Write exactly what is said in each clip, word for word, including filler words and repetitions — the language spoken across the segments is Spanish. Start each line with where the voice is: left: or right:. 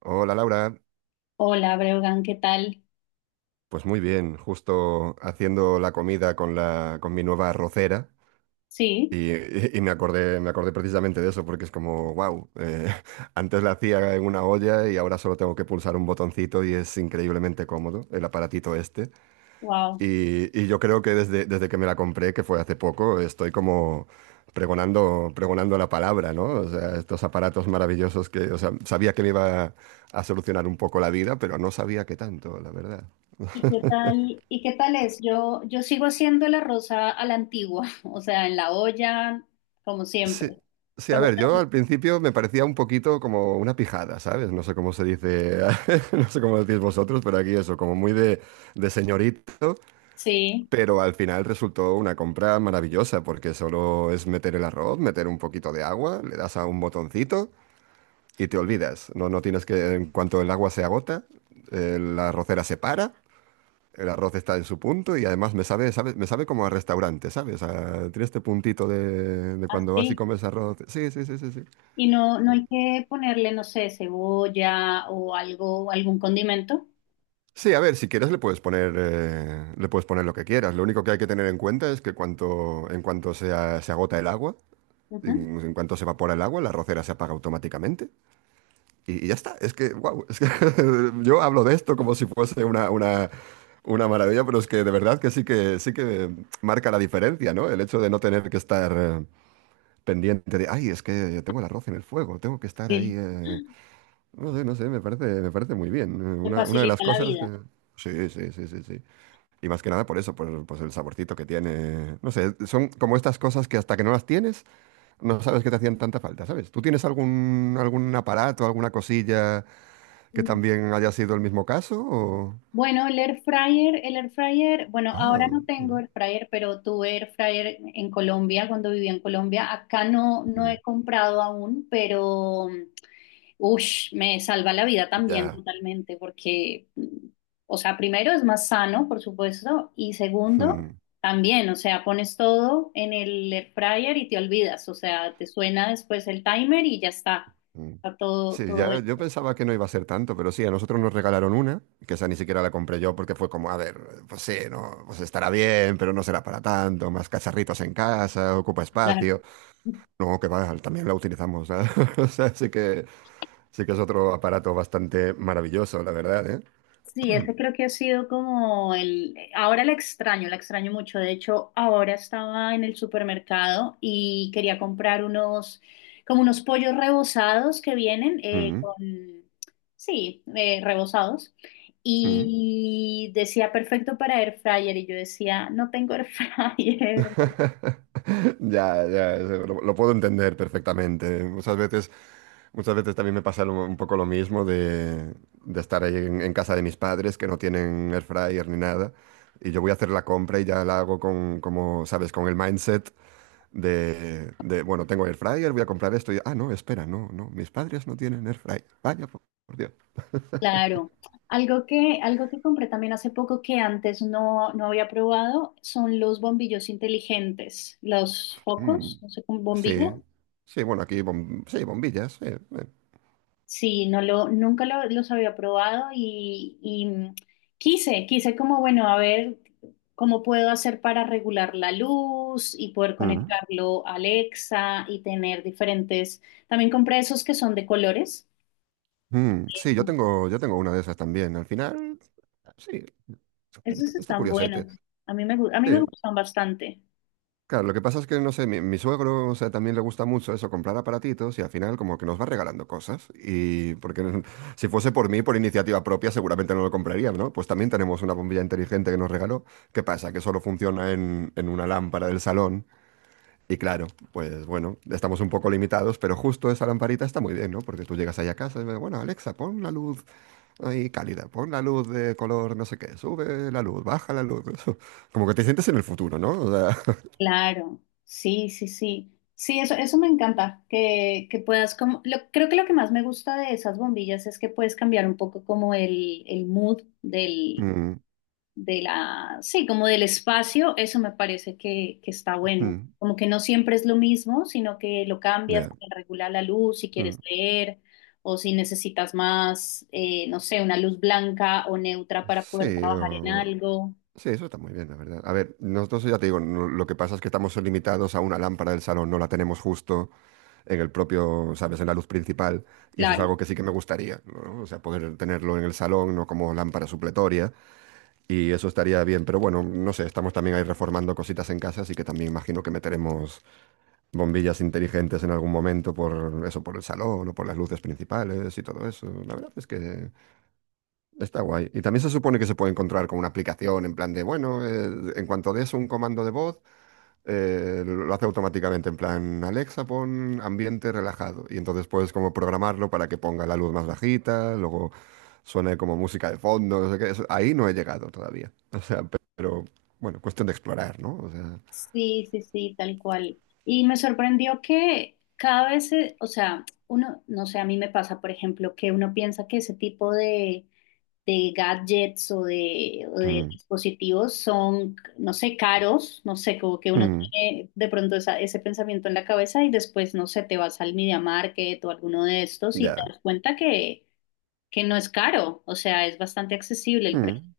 right: Hola Laura,
left: Hola, Breugan, ¿qué tal?
right: pues muy bien, justo haciendo la comida con la con mi nueva arrocera
left: Sí,
right: y, y- y me acordé me acordé precisamente de eso porque es como wow, antes la hacía en una olla y ahora solo tengo que pulsar un botoncito y es increíblemente cómodo el aparatito este
left: wow.
right: y, y yo creo que desde desde que me la compré, que fue hace poco, estoy como pregonando pregonando la palabra, ¿no? O sea, estos aparatos maravillosos que, o sea, sabía que me iba a solucionar un poco la vida, pero no sabía qué tanto, la verdad.
left: ¿Y qué tal? ¿Y qué tal es? Yo, yo sigo haciendo el arroz a, a la antigua, o sea, en la olla, como
right: Sí,
left: siempre.
right: sí, a
left: ¿Cuál es
right: ver, yo
left: la-
right: al principio me parecía un poquito como una pijada, ¿sabes? No sé cómo se dice, no sé cómo decís vosotros, pero aquí eso, como muy de, de señorito,
left: Sí,
right: pero al final resultó una compra maravillosa porque solo es meter el arroz, meter un poquito de agua, le das a un botoncito y te olvidas. No, no tienes que, en cuanto el agua se agota, eh, la arrocera se para. El arroz está en su punto y además me sabe, sabe- me sabe como a restaurante, ¿sabes? A- tiene este puntito de, de cuando vas y
left: así.
right: comes arroz. Sí, sí, sí, sí, sí.
left: Y no, no hay que ponerle, no sé, cebolla o algo, algún condimento.
right: Sí, a ver, si quieres le puedes poner, eh, le puedes poner lo que quieras. Lo único que hay que tener en cuenta es que cuanto, en cuanto se, a- se agota el agua,
left: Ujú.
right: en, en cuanto se evapora el agua, la rocera se apaga automáticamente. Y, y ya está. Es que, wow, es que yo hablo de esto como si fuese una, una, una maravilla, pero es que de verdad que sí que sí que marca la diferencia, ¿no? El hecho de no tener que estar eh, pendiente de, ay, es que tengo el arroz en el fuego, tengo que estar ahí.
left: Sí,
right: eh". No sé, no sé, me parece, me parece muy bien. Eh,
left: te
right: Una, una de las
left: facilita la
right: cosas
left: vida.
right: que. Sí, sí, sí, sí, sí. Y más que nada por eso, por pues el saborcito que tiene. No sé, son como estas cosas que hasta que no las tienes, no sabes que te hacían tanta falta, ¿sabes? ¿Tú tienes algún, algún aparato, alguna cosilla que también haya sido el mismo caso? O-
left: Bueno, el air fryer, el air fryer, bueno, ahora
right: Ah,
left: no tengo
right: mira.
left: air fryer, pero tuve air fryer en Colombia cuando vivía en Colombia. Acá no, no
right: Mm.
left: he comprado aún, pero ush, me salva la vida también
right: Ya.
left: totalmente, porque, mm, o sea, primero es más sano, por supuesto, y segundo,
right: Mm,
left: también, o sea, pones todo en el air fryer y te olvidas, o sea, te suena después el timer y ya está,
right: mm.
left: está todo,
right: Sí,
left: todo
right: ya,
left: hecho,
right: yo pensaba que no iba a ser tanto, pero sí, a nosotros nos regalaron una, que esa ni siquiera la compré yo porque fue como, a ver, pues sí, no, pues estará bien, pero no será para tanto, más cacharritos en casa, ocupa
left: claro.
right: espacio. No, que va, también la utilizamos, ¿eh? O sea, sí que, sí que es otro aparato bastante maravilloso, la verdad, ¿eh?
left: Sí, ese creo que ha sido como el… Ahora la extraño, la extraño mucho. De hecho, ahora estaba en el supermercado y quería comprar unos, como unos pollos rebozados que vienen eh,
right: Mm,
left: con… Sí, eh, rebozados.
right: mm.
left: Y decía perfecto para air fryer y yo decía, no tengo air fryer.
right: Ya, ya, eso, lo, lo puedo entender perfectamente. Muchas veces, muchas veces también me pasa lo- un poco lo mismo de, de estar ahí en, en casa de mis padres que no tienen air fryer ni nada. Y yo voy a hacer la compra y ya la hago con, como, ¿sabes? Con el mindset De, de, bueno, tengo air fryer, voy a comprar esto y, ah, no, espera, no, no, mis padres no tienen air fryer. Vaya, por, por Dios.
left: Claro, algo que, algo que compré también hace poco que antes no, no había probado son los bombillos inteligentes, los
right: Mm,
left: focos, no sé, con
right: sí,
left: bombillas.
right: sí, bueno, aquí, bom- sí, bombillas, sí. eh.
left: Sí, no lo, nunca lo- los había probado y, y, mm, quise, quise como, bueno, a ver cómo puedo hacer para regular la luz y poder
right: Mm,
left: conectarlo a Alexa y tener diferentes. También compré esos que son de colores.
right: mm, sí, yo tengo, yo tengo una de esas también. Al final, sí, está,
left: Esos
right: está
left: están
right: curiosete.
left: buenos. A mí me, gu- a mí me
right: Sí.
left: gustan bastante.
right: Claro, lo que pasa es que, no sé, mi, mi suegro, o sea, también le gusta mucho eso, comprar aparatitos y al final como que nos va regalando cosas. Y porque no- si fuese por mí, por iniciativa propia, seguramente no lo compraría, ¿no? Pues también tenemos una bombilla inteligente que nos regaló. ¿Qué pasa? Que solo funciona en, en una lámpara del salón. Y claro, pues bueno, estamos un poco limitados, pero justo esa lamparita está muy bien, ¿no? Porque tú llegas ahí a casa y ves, bueno, Alexa, pon la luz ahí cálida, pon la luz de color no sé qué, sube la luz, baja la luz. Como que te sientes en el futuro, ¿no? O sea,
left: Claro, sí, sí, sí. Sí, eso, eso me encanta, que, que puedas como, lo- creo que lo que más me gusta de esas bombillas es que puedes cambiar un poco como el, el mood del,
right: mm,
left: de la, sí, como del espacio, eso me parece que, que está bueno.
right: mm.
left: Como que no siempre es lo mismo, sino que lo cambias,
right: Ya.
left: te regula la luz si
right: Mm.
left: quieres leer o si necesitas más, eh, no sé, una luz blanca o neutra para poder
right: Sí,
left: trabajar en
right: o-
left: algo.
right: sí, eso está muy bien, la verdad. A ver, nosotros ya te digo, no- lo que pasa es que estamos limitados a una lámpara del salón, no la tenemos justo en el propio, ¿sabes?, en la luz principal, y eso es
left: Claro.
right: algo que sí que me gustaría, ¿no? O sea, poder tenerlo en el salón, no como lámpara supletoria, y eso estaría bien, pero bueno, no sé, estamos también ahí reformando cositas en casa, así que también imagino que meteremos bombillas inteligentes en algún momento por eso, por el salón o por las luces principales y todo eso. La verdad es que... Está guay. Y también se supone que se puede encontrar con una aplicación en plan de, bueno, eh, en cuanto des un comando de voz, eh, lo hace automáticamente en plan, Alexa, pon ambiente relajado. Y entonces puedes como programarlo para que ponga la luz más bajita, luego suene como música de fondo, no sé qué. Eso- ahí no he llegado todavía. O sea, pe- pero bueno, cuestión de explorar, ¿no? O sea,
left: Sí, sí, sí, tal cual. Y me sorprendió que cada vez, se- o sea, uno, no sé, a mí me pasa, por ejemplo, que uno piensa que ese tipo de, de gadgets o de, o de
right: mm,
left: dispositivos son, no sé, caros, no sé, como que uno
right: mm,
left: tiene de pronto esa- ese pensamiento en la cabeza y después, no sé, te vas al Media Market o alguno de estos y te
right: ya.
left: das cuenta que, que no es caro, o sea, es bastante accesible el precio.
right: Mm.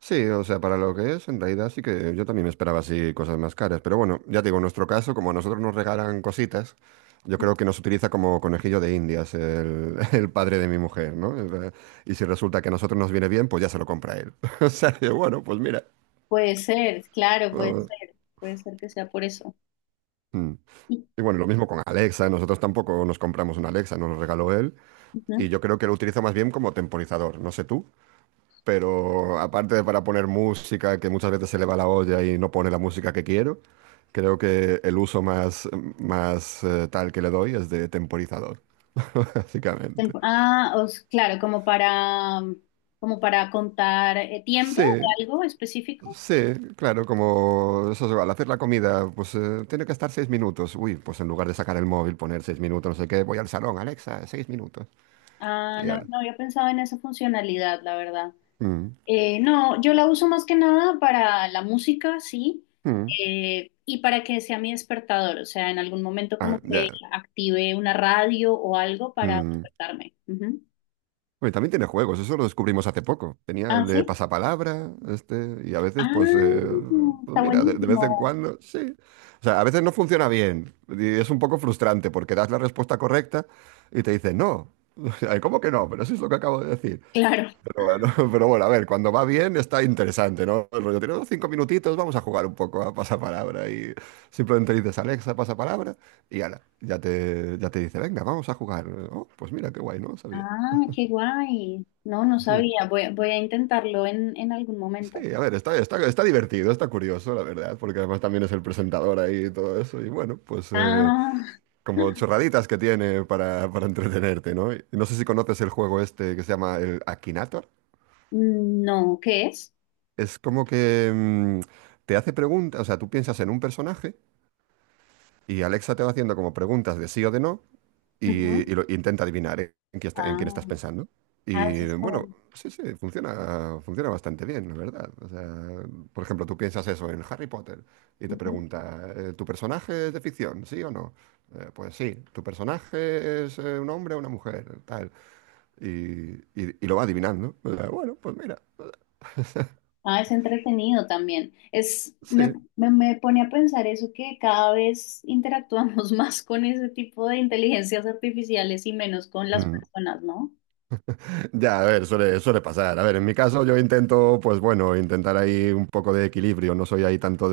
right: Sí, o sea, para lo que es, en realidad sí que yo también me esperaba así cosas más caras. Pero bueno, ya te digo, en nuestro caso, como a nosotros nos regalan cositas, yo creo que nos utiliza como conejillo de Indias el, el padre de mi mujer, ¿no? Es la- Y si resulta que a nosotros nos viene bien, pues ya se lo compra él. O sea, que bueno, pues mira.
left: Puede ser, claro, puede
right: Vamos.
left: ser, puede ser que sea por eso.
right: Mm. Y bueno, lo mismo con Alexa, nosotros tampoco nos compramos una Alexa, nos lo regaló él.
left: Ujú.
right: Y yo creo que lo utiliza más bien como temporizador, no sé tú. Pero aparte de para poner música, que muchas veces se le va la olla y no pone la música que quiero, creo que el uso más, más eh, tal que le doy es de temporizador, básicamente.
left: Tempo- Ah, os- claro, como para, mm, como para contar eh, tiempo
right: Sí,
left: de algo específico.
right: sí, claro, como eso, es, al hacer la comida, pues eh, tiene que estar seis minutos. Uy, pues en lugar de sacar el móvil, poner seis minutos, no sé qué, voy al salón, Alexa, seis minutos.
left: Ah,
right: Y
left: no,
right: ya.
left: no había pensado en esa funcionalidad, la verdad.
right: Mm,
left: Eh, no, yo la uso más que nada para la música, sí,
right: mm.
left: eh, y para que sea mi despertador, o sea, en algún momento como
right: Ah,
left: que
right: ya.
left: active una radio o algo para
right: Mm.
left: despertarme. Ujú.
right: Bueno, y también tiene juegos, eso lo descubrimos hace poco. Tenía
left: Ah,
right: el de
left: sí.
right: pasapalabra, este, y a veces, pues,
left: Ah,
right: eh, pues
left: está
right: mira, de, de vez en
left: buenísimo.
right: cuando, sí. O sea, a veces no funciona bien y es un poco frustrante porque das la respuesta correcta y te dicen no. Ay, ¿cómo que no? Pero eso es lo que acabo de decir.
left: Claro.
right: Pero bueno, pero bueno, a ver, cuando va bien está interesante, ¿no? El rollo, tenemos cinco minutitos, vamos a jugar un poco a pasapalabra y simplemente dices, Alexa, pasapalabra, y ala, ya te, ya te dice, venga, vamos a jugar. Oh, pues mira, qué guay, no lo sabía.
left: Ah, qué guay. No, no
right: Sí.
left: sabía. Voy, a- voy a intentarlo en, en algún momento.
right: Sí, a ver, está, está, está divertido, está curioso, la verdad, porque además también es el presentador ahí y todo eso. Y bueno, pues eh,
left: Ah,
right: como chorraditas que tiene para, para entretenerte, ¿no? Y no sé si conoces el juego este que se llama el Akinator.
left: no, ¿qué es?
right: Es como que mm, te hace preguntas, o sea, tú piensas en un personaje y Alexa te va haciendo como preguntas de sí o de no.
left: Ujú.
right: Y, y lo- intenta adivinar eh, en quién está- en quién
left: Ah,
right: estás pensando.
left: ah, eso
right: Y
left: está
right: bueno,
left: bueno.
right: sí, sí, funciona, funciona bastante bien, la verdad. O sea, por ejemplo, tú piensas eso en Harry Potter y te
left: Ujú.
right: pregunta, eh, ¿tu personaje es de ficción, sí o no? Eh, pues sí, ¿tu personaje es eh, un hombre o una mujer? Tal. Y, y- y lo va adivinando. O sea, bueno, pues mira.
left: Ah, es entretenido también. Es, me,
right: Sí.
left: me- me pone a pensar eso que cada vez interactuamos más con ese tipo de inteligencias artificiales y menos con las
right: Mm.
left: personas, ¿no?
right: Ya, a ver, suele, suele pasar. A ver, en mi caso yo intento, pues bueno, intentar ahí un poco de equilibrio. No soy ahí tanto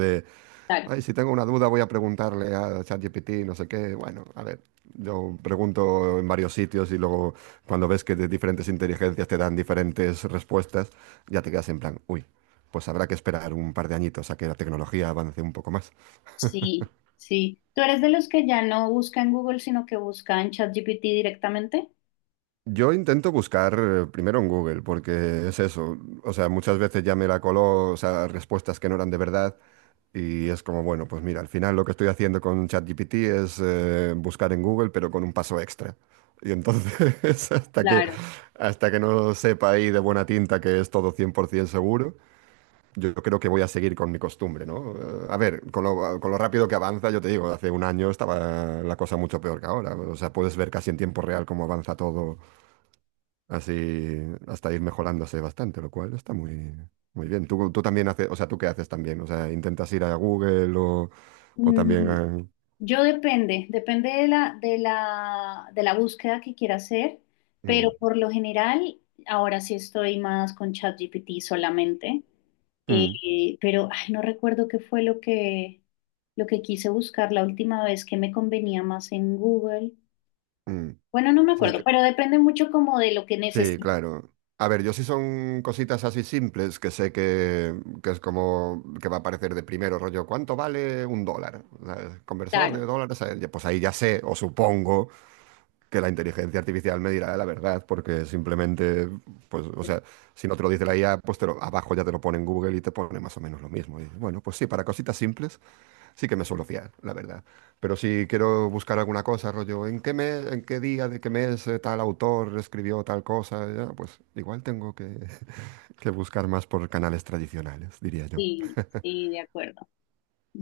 left: Claro.
right: ay, si tengo una duda voy a preguntarle a ChatGPT, no sé qué. Bueno, a ver, yo pregunto en varios sitios y luego cuando ves que de diferentes inteligencias te dan diferentes respuestas, ya te quedas en plan, uy, pues habrá que esperar un par de añitos a que la tecnología avance un poco más.
left: Sí, sí. ¿Tú eres de los que ya no busca en Google, sino que busca en ChatGPT directamente?
right: Yo intento buscar eh, primero en Google, porque es eso, o sea, muchas veces ya me la coló, o sea, respuestas que no eran de verdad. Y es como, bueno, pues mira, al final lo que estoy haciendo con ChatGPT es eh, buscar en Google, pero con un paso extra. Y entonces, hasta que,
left: Claro.
right: hasta que no sepa ahí de buena tinta que es todo cien por ciento seguro, yo creo que voy a seguir con mi costumbre, ¿no? Eh, a ver, con lo, con lo rápido que avanza, yo te digo, hace un año estaba la cosa mucho peor que ahora. O sea, puedes ver casi en tiempo real cómo avanza todo. Así hasta ir mejorándose bastante, lo cual está muy, muy bien. Tú, tú también haces, o sea, ¿tú qué haces también? O sea, ¿intentas ir a Google o, o también
left: Mm,
right: a...
left: yo depende, depende de la, de la, de la búsqueda que quiera hacer,
right: Mm,
left: pero por lo general, ahora sí estoy más con ChatGPT solamente,
right: mm,
left: eh, pero ay, no recuerdo qué fue lo que, lo que quise buscar la última vez que me convenía más en Google.
right: mm.
left: Bueno, no me
right: Sí, es
left: acuerdo,
right: que-
left: pero depende mucho como de lo que
right: sí,
left: necesite.
right: claro. A ver, yo sí son cositas así simples que sé que, que es como que va a aparecer de primero, rollo, ¿cuánto vale un dólar? O conversor de
left: Claro,
right: dólares, a- pues ahí ya sé, o supongo, que la inteligencia artificial me dirá la verdad, porque simplemente, pues, o sea, si no te lo dice la I A, pues te lo- abajo ya te lo pone en Google y te pone más o menos lo mismo. Y bueno, pues sí, para cositas simples sí que me suelo fiar, la verdad. Pero si quiero buscar alguna cosa, rollo, ¿en qué mes, en qué día de qué mes eh, tal autor escribió tal cosa? Ya, pues igual tengo que, que buscar más por canales tradicionales, diría yo.
left: sí, sí, de acuerdo.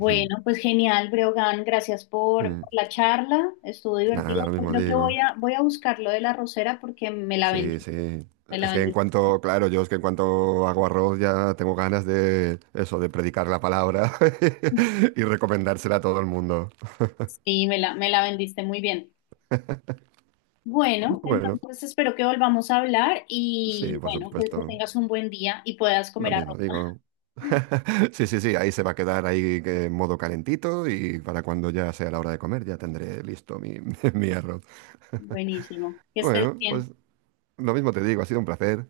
right: Ujú.
left: pues genial, Breogán, gracias por,
right: Mm.
left: por la charla, estuvo divertida.
right: Nada, lo
left: Yo
right: mismo
left: creo que
right: digo.
left: voy a, voy a buscar lo de la rosera porque me la
right: Sí,
left: vendiste,
right: sí.
left: me la
right: Es que en
left: vendiste.
right: cuanto, claro, yo es que en cuanto hago arroz ya tengo ganas de eso, de predicar la palabra y recomendársela a todo el mundo.
left: Sí, me la, me la vendiste muy bien. Bueno,
right: Bueno,
left: entonces espero que volvamos a hablar
right: sí,
left: y
right: por
left: bueno, que, que
right: supuesto.
left: tengas un buen día y puedas
right: Lo
left: comer
right: mismo
left: arroz.
right: digo. Sí, sí, sí, ahí se va a quedar ahí que en modo calentito y para cuando ya sea la hora de comer ya tendré listo mi, mi arroz.
left: Buenísimo, que estés
right: Bueno,
left: bien.
right: pues lo mismo te digo, ha sido un placer.